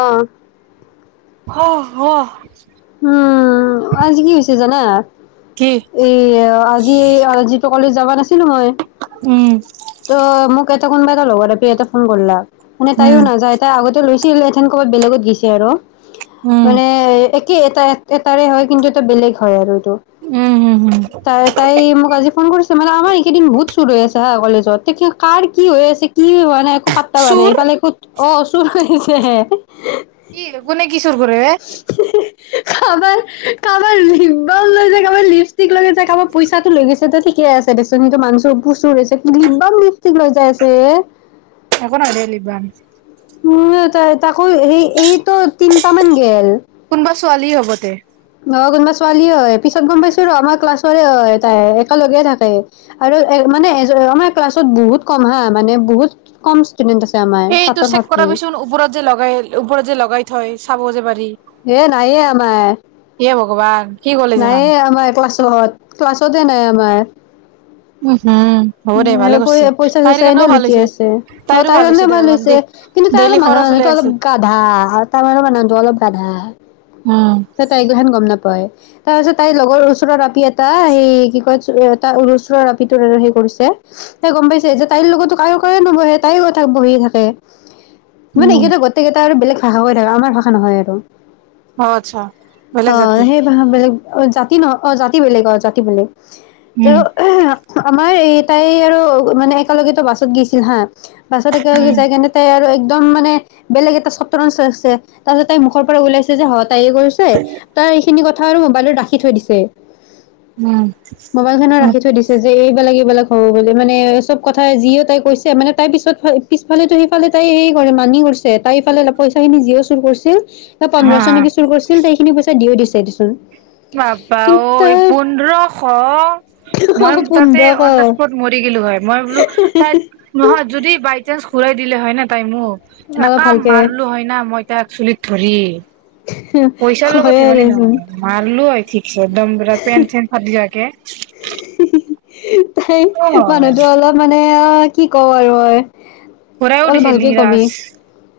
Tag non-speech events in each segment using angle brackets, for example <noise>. আহ অ হ উম আজি কি হৈছে জানা? কি এ আজি যিটো ক'লে যাবা। নাছিলোঁ হয়। উম ত মোক এটা কোনবাই এ লগৰ এপি এটা ফোন কৰলা মানে তাইও উম নাযায় তাই আগতেও লৈছে। সি লেটিনকদ বেলেগত গৈছে আৰু উম মানে এক এটা এটাৰে হয় কিন্তু এটা বেলেগ হয় আৰু ত উম উম উম তাই মোক আজি ফোন কৰিছে। মানে আমাৰ এইকেইদিন বহুত চুৰ হৈ আছে হা কলেজত তে কাৰ কি হৈ আছে। কি হোৱা নাই। পট্টা পোৱা নাই চুৰ এইফালে খুত <inaudible> অ' চুৰ কৰিছে। কি গুনে কি চুৰ কৰে? কাৰোবাৰ-কাৰোবাৰ লিপবাম লৈ যায়, কাৰোবাৰ লিপষ্টিক লৈ যায়, কাৰোবাৰ পইচাটো লৈ গৈছে। ঠিকে আছে দেচোন হেটো মানচো <unintelligible> লিপবাম, লিপষ্টিক লৈ যাই আছে এ। একো নাই দে, লিপবাম <unintelligible> তাকো সেই-এইটোত। তিনিটামান গেল। কোনোবা ছোৱালী হ'ব দে। কোনোবা ছোৱালীয়ে হয়। পিছত গম পাইছো ৰ, আমাৰ ক্লাছৰে হয়। তাই একেলগেই থাকে। আৰু এ মানে আমাৰ ক্লাছত বহুত কম হা। মানে বহুত কম। ষ্টুডেন্ট আছে আমাৰ সেইটো ছাত্ৰ চেক ছাত্ৰী কৰাবিচোন, ওপৰত যে লগাই, ওপৰত যে লগাই থয়। চাব যে পাৰি। হে নাই এ আমাৰ। এ ভগৱান কি ক'লে যেখান নায়ে আমাৰ ক্লাছত ক্লাছতে নাই আমাৰ। উম হম হ'ব দে ভালে কৰিছে তাইৰ পইচা-চইচা এনে কাৰণেও ভাল লুটি হৈছে আছে। অ' তাইৰো তাৰ হৈছে কাৰণেৰ দে ভাল অলপমান হৈ। দেই কিন্তু তাৰ ডেইলি অলপ খৰচ ওলাই মানুহৰ-মানুহটো অলপ আছে গাধা। তাৰ মানৰ মানুহটো অলপ গাধা। উম তাইকোহেন গম নাপায়, তাৰপাছত তাইৰ লগৰ ওচৰৰ আপি এটা, সেই কি কয় তা-ওচৰৰ আপিটোৰ আৰু সেই কৰিছে। তাই গম পাইছে যে তাইৰ লগতো কাৰো-কাৰো নবহে। তাইও বহি থাকে। মানে উম একেইটা, গোটেইটা আৰু বেলেগ। ভাষা কৈ থাকা, আমাৰ ভাষা নহয় এইটো। অ আচ্ছা বেলেগ অ' জাতি সেই <unintelligible> বেলেগ অ' জাতি নহয়, অ' জাতি বেলেগ অ' জাতি বেলেগ। ত' উম আমাৰ এই। তাই আৰু মানে একেলগেতো বাছত গেছিল হা। বাছত একেলগে যায় কেনে তাই আৰু। একদম মানে বেলেগ এটা চত <unintelligible> আছে। তাৰপিছত তাইৰ মুখৰ পৰা ওলাইছে যে, হয় তাইয়ে কৰিছে, তাৰ এইখিনি কথা আৰু মোবাইলত ৰাাখি থৈ দিছে। উম মোবাইলখনৰ উম ৰাখি থৈ দিছে যে, এইবিলাক-এইবিলাক হ'ব বুলি মানে, চব কথাই যিও তাই কৈছে, মানে তাইৰ পিছত, পিছফালেতো সেইফালে তাই হেই কৰে, মানি কৰিছে। তাই সেইফালে লপ পইচাখিনি যিও চুৰ কৰিছিল। ন পন্ধৰশ হা নেকি? ছিল <unintelligible> পইচা দিয়া দিছে দেচোন। পাপা কিন্তু ঐ তাই পোন্ধৰশ মই তাতে পোন্ধৰশ অন দা স্পট মৰি গিলো হয় মই বোলো তাত নহয় যদি বাই চান্স ঘূৰাই দিলে হয় ন তাই মোক এনে অলপ কাম ভালকে মাৰলো হয় না মই একচলি ধৰি পইচাৰ লগত হয়ে ধেমালি দেচোন নহয় মাৰলো হয় ঠিকছে একদম পেন চেন ফাটিযোৱাকে হি হি তাই মানুহতো অলপ মানে অ কি ক'ব আৰু হয়। ঘূৰাইও অলপ দিছে ভালকে কবি লিংৰাজ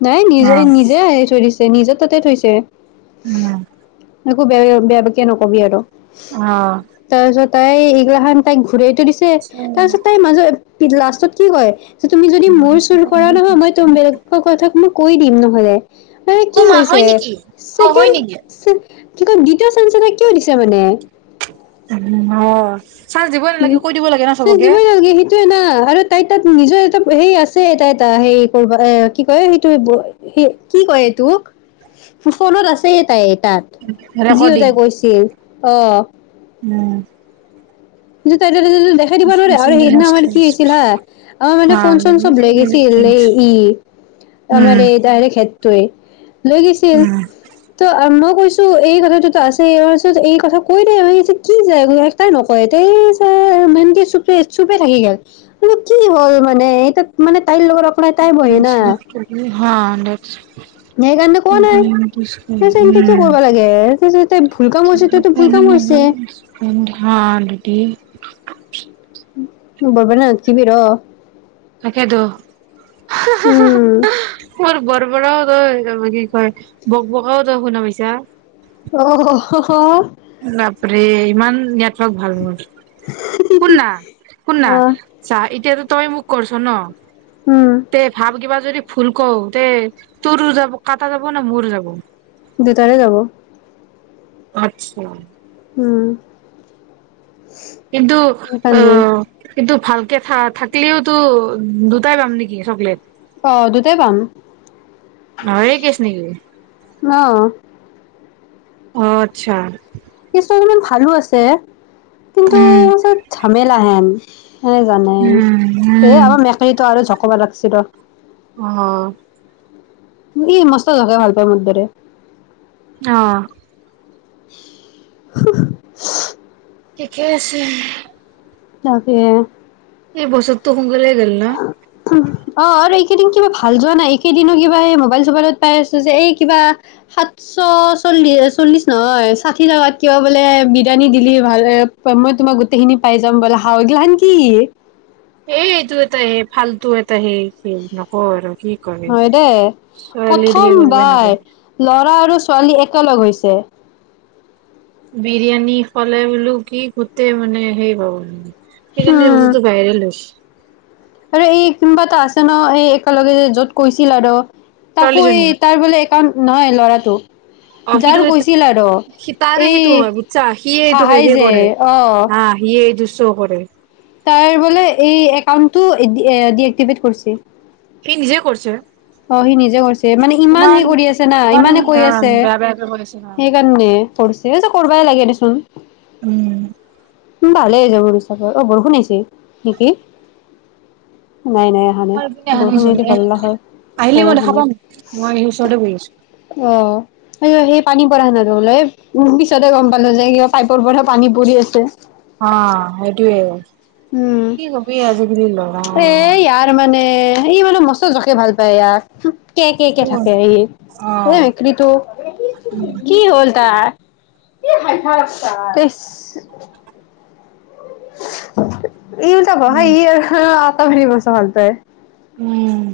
নাই অ নিজে নিজে আহি থৈ দিছে নিজে তাতে থৈছে। উম। একো বেয়া বেয়া বোকেয়া নকবি আৰু আহ। তাৰপিছত তাই এগলাখান্তাই। ঘূৰাইতটো দিছে তাৰপিছত তাইৰ মাজত লাষ্টত কি কয় তুমি যদি মোৰ চুৰ কৰা নহয় মই তো বেলেগ কথাক মোক কৈ দিম নহ'লে মানে অ কি মা হয় হৈছে নেকি অ হয় ছেকেণ্ড নেকি <inaudible> কিয় চাঞ্চ কিয় দিছে মানে? উ অ চান্স দিবই উ নালাগে কৈ দিব লাগে ন চাঞ্চ চবকে নালগে সেইটোয়ে ন আৰু তাই তাত নিজৰ এটা সেই আছে তাই এটা হে কৰা এ কি কয় সেইটো কি কয় তোক ফুফনত আছে তাই তাত ৰেকৰ্ডিং যিহতাই কৈছিল আহ। উম। দুটাত দেখাই দিবা নোৱাৰে তাকেতো আৰু সেইদিনা মোৰ আমাৰ কি হৈছিল হা আমাৰ মানে ফোন চোন চব লৈ গৈছিল এ ই আমাৰ এই তাই তই লৈ গৈছিল ত' মোক কৈছো এই কথাটোতো আছে পিছত এই কথা কৈ নাই কি যায় তাই নকয় এই ছাৰ ম চুপে- চুপে থাকি গল কি হ'ল মানে এতাত মানে তাইৰ লগত অকলে তাই বহে না সেইকাৰণে কোৱা নাই তাৰপিছত এনেকে কিয় কৰিব হ লাগে তাৰপিছত তাই ভুল কাম কৰিছে তইতো ভুল কাম কৰিছে এই সোমবাৰৰ পৰা লতকিবি ৰহ। তাকেটো। হা বা উম মোৰ বৰবৰাও তই তাৰপা কি কয়, বকবকাও তই শুনা পাইছা? অ বাপৰে ইমান নেটৱৰ্ক ভাল মোৰ। শুননা? শুননা? অ' চা এতিয়াতো তই মোক কৰছ ন? উম তে ভাব কিবা যদি ভুল কও তে তোৰ যাব- কাটা যাব না মোৰ যাব? দুটাৰে যাব। আত্ছা। উম। কিন্তু অ। সেইকাৰণে কিন্তু ভালকে থা - থাকিলিওতো দুটাই পাম নেকি চকলেট? অঁ দুটাই পাম। নহয়ে কেছ নেকি অহ। অ আত্ছা। ভালো আছে। কিন্তু উম ঝামেলা হেন। হে জানে। উম এ উম আমাৰ মেকৰী টো আৰু ঝক কবা লাগিছে ৰ। অহ। ই মস্ত জকাই ভাল পাই মোৰ দৰে। অ'। <inaudible> ঠিকে আছে। তাকে। এই বস্তুতটো। কুগলে গল ন। অ আৰু এইকেইদিন কিবা ভাল যোৱা নাই এইকেইদিনো কিবা এই মোবাইল চবাইলত পাই আছো যে এই কিবা সাতশ চল্লি চল্লিশ নহয় ষাঠি টকাত কিবা বোলে বিৰিয়ানী দিলি ভাল মই তোমাক গোটেইখিনি পাই যাম বোলে হাগলা নেকি? এ এইটো এটাই সে ফাল্তু এটা সেই খ নকওঁ আৰু। কি কৰে হয় দেই ছোৱালীৰ সেই প্ৰথম কৰিব বাৰ নাজানে লৰা আৰু। ছোৱালী একেলগ হৈছে। বিৰিয়ানী ফালে বোলো কি গোটেই মানে সেই হ'ল। সেইকাৰণে এই হুম বস্তুতো বাইৰলছ। আৰু এই কোনবা এটা আছে ন এই একেলগে যে য'ত কৈছিল আৰু। তাকো ছোৱালীজনী ই তাই বোলে। কাৰণ নহয় ল'ৰাটো। অ যাৰ সিটো কৈছিল আৰু স সি তাৰে এই সেইটো হয় বুজিছা সিয়ে এইটো হাহাই সে যে কৰে অ হা সিয়ে এইটো কৰে তাই বোলে এই একাউণ্টতো ডি এক এক্টিভেট কৰিছে। সি‌ নিজে কৰিছে। অ সি নিজে কৰিছে মানে ইমান হে কৰি আছে না ইমানে কৰি আছে ইমান বেয়া বেয়াকে কৈ আছে ন। সেইকাৰণে। কৰিছে কৰিবাই লাগে দেচোন। উম উ ভালে হয়‌ যাব দে চোন অ বৰষুণ আহিছে নেকি? নাই নাই অহা নাই আমাৰ এইপিনে অহা নাই বৰষুণ চোন আহিলে ভাল হয় আহিলে নাই মই অহা দেখা নাই পাম মই ওচৰতে বহি আছো। অ', সেই সেই পানী পৰা না বোলে পিছতে গম পালো যে কিবা পাইপৰ পৰা পানী পৰি আছে। অ সেইটোৱে উম, কি কবি আজি আজিকালি লৰা এ ইয়াৰ মানে এই মানে মস্ত জকে ভাল পায় ইয়াক কে কে কে অ উম। থাকে এই অ এই মেকুৰীটো কি হ'ল তাৰ। ইছ অ <inaudible> ইউ যাব হা ই অ তৰি মছা ভাল পায় <unintelligible> উম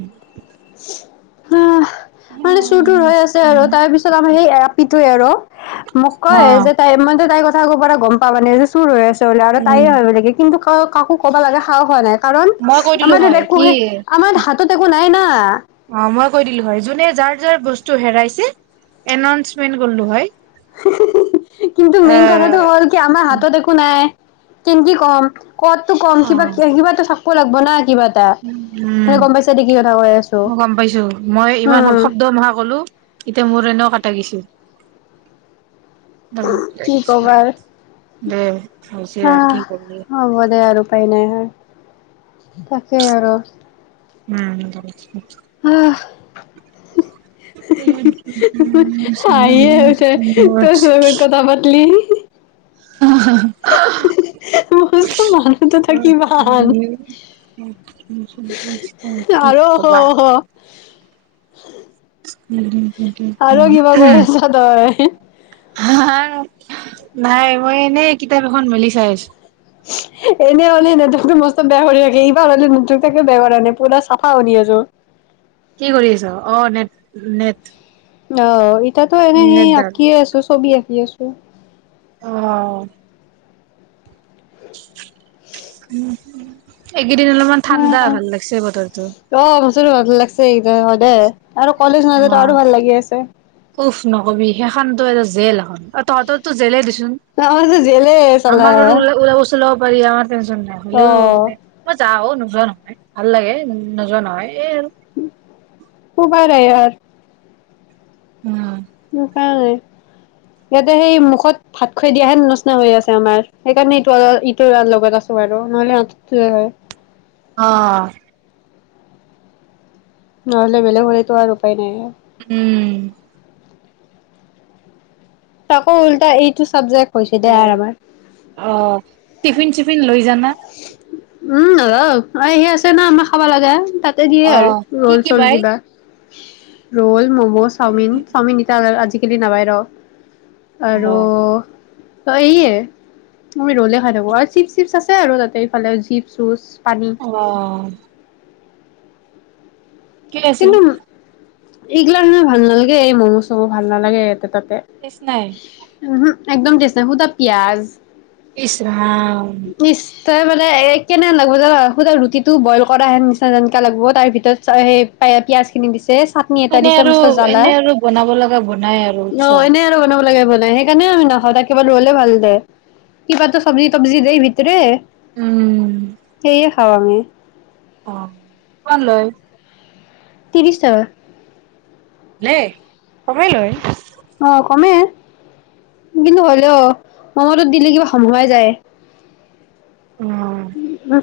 হা মানে চুৰ তুৰ হৈ আছে আৰু তাৰ পিছত আমাৰ সেই আপিটোৱে আৰু মোক কয় যে তাই মই তাই ক আগৰ পৰা গম পাবানে যে চোৰ ৰৈ আছে। আৰু তাইয়ে আৰু লাগে কিন্তু কাকো ক'ব লগা সাহস হোৱা নাই কাৰণ মই কৈ দিলো আমাৰ টৌ হয় একো কি আমাৰ হাতত একো নাই না সা অ মই কৈ দিলো হয় যোনে যাৰ যাৰ বস্তু হেৰাইছে এনাউন্চমেন্ট কৰিলো হয়। কিন্তু এ মেইন কথাটো হ'ল কি আমাৰ হাতত একো নাই। কেনকে কম ক'ত নো কম অ কিবা কিবা এটা চাব লাগিব না কিবা এটা উম মানে গম পাইছা দে কি কথা কৈ আছো ম গম পাইছো মই ইমান উম শব্দ নহা কলো এতিয়া মোৰ এনেও কটা গিছে কি ক'বা দে হৈছে আৰু আহ কি কৰবি হ'ব দে আৰু উপায় নাই আৰু তাকে আৰু উম উম উম <unintelligible> হাহিয়েই উঠে তোৰ লগত কথা পাতলি। আহা মস্ত মানুহটো থাকি ভাল <unintelligible> <unintelligible> কি আৰু হ কবা? হ <unintelligible> উম। আৰু কিবা কৰি আছ তই? <unintelligible> <unintelligible> হ নাই মই এনেই কিতাপ এখন মেলি চাই আছো। এনেই হ'লে ন তো মস্ত বেয়া কৰি থাকে এইবাৰ হলে ন থাকে বেয়া কৰা নাই পুৰা চাফা কৰি আছো। কি কৰি আছ? অ নেট নেট অ। এতিয়াতো এনে সেই নেটডাল আঁকিয়ে আছো। ছবি আকি আছো। অহ। <unintelligible> <unintelligible> এইকেইদিন অলপমান ঠাণ্ডা ভাল লাগিছে বতৰটো। অ ভাল মচুৰ লাগছে সেই কাৰণে। অ উফ নকবি সেইখন ত এ জেল এখন, তহতৰটো জেলে দিছে অ জেলে <unintelligible> ওল ওলাব চলাব পাৰি অ। <unintelligible> ন অ হলেও মানে মই যাওঁ <inaudible> নোযোৱা নহয়, ভাল লাগে নোযোৱা নহয়। এই আৰু উপায় নাই ইয়াত উম উম। কাৰ লে ইয়াতে সেই মুখত ভাত খাই দিয়াহে নচিনা হৈ আছে আমাৰ, সেইকাৰণে ইটো ইটোৰ লগত আছো আৰু নহলে তাতে হয়। অ। নহ'লে বেলেগ হ'লেতো আৰু উপায় নাই। উম। তাকো উল্টা এইটো চাবজেক্ট। হৈছে দে আৰু আমাৰ <unintelligible> আহ। টফিন চিফিন লৈ। জানা। উম হ অ সি আছে ন আমাৰ খাব লাগে, তাক তাতে দিয়ে অ আৰু কি ৰল কি চল বাই কিবা। ৰল মগ চাওমিন চাওমিন এতি আজি খেলি নাপাই ৰ অ আৰু অ ইয়ে আমি ৰলে খাই থাকো আৰু চিপ চিপ আছে ছে ৰুল তাতে ইফালে জীপ চুজ আহ কি আছে এইগিলাক মানে ভাল নালাগে এই ম'মো চবো ভাল নালাগে এ তাত টেষ্ট নাই উমহোঁ একদম তেজ নাই শুদা পিয়াজ ইছৰাম তই মানে কেনে লাগিব যানা শুন্ধা ৰুটিটো বইল কৰা হেন নিচিনা তেনেকে লাগিব তাৰ ভিতৰত সেই পায়া পিয়াঁজ খিনি দিছে চাটনি এটা এনে দিছে আৰু মস্ত জ্বালা। এনে আৰু বনাব লগা বনাই আৰু ছ নাই সেইকাৰণে আমিখাওঁ কিবা ৰৰুলে ভাল দে কিবাতো চব্জি তবজি দেই ভিতৰে উম সেই খাও আমি অ অকমান লয় ত্ৰিশ টকা নে কমেই লয় অ কমে কিন্তু হলেও মৰমত দিলে কিবা সমসমুৱাই যায় অ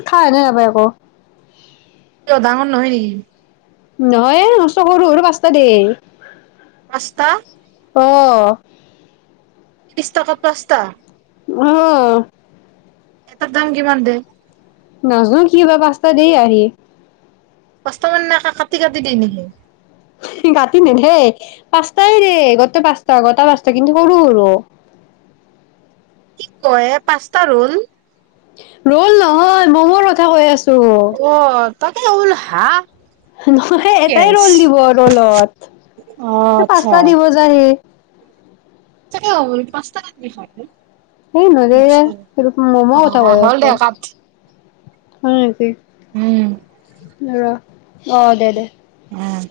<unintelligible> খাই নাই এবাৰ ক কিয় ডাঙৰ নহয় নেকি? নহয় যে মস্ত সৰু -সৰু পাঁচটা দেই পাঁচটা অ', তিশটকাত পাঁচটা আহ', এটা দাম কিমান দে? নাজো কি বা পাচতা দেয়ে আহি পাস্তা মানে কাটি- কাটি দিয়ে নেকি? কাটি নিদিয়ে পাঁচটাই দিয়ে গোটেই পাঁচটা গটা পাঁচটা কিন্তু সৰু - সৰু। তই পাঁচটা ৰ'ল ৰল নহয় মমৰ কথা কৈ আছো। অ', তাকে ওল হা', নহয় এটাই কেছ ৰল দিব ৰলত অ আচ্ছা পাচটা দিব যাহি তাকে ভাবোঁ পাঁচটা কেনেকে হয়। এই মাজ সটো মমা অ কথা কৈ হ'ল আছো দে কাট হয় নেকি উম ধৰা। অ', দে - দে উম',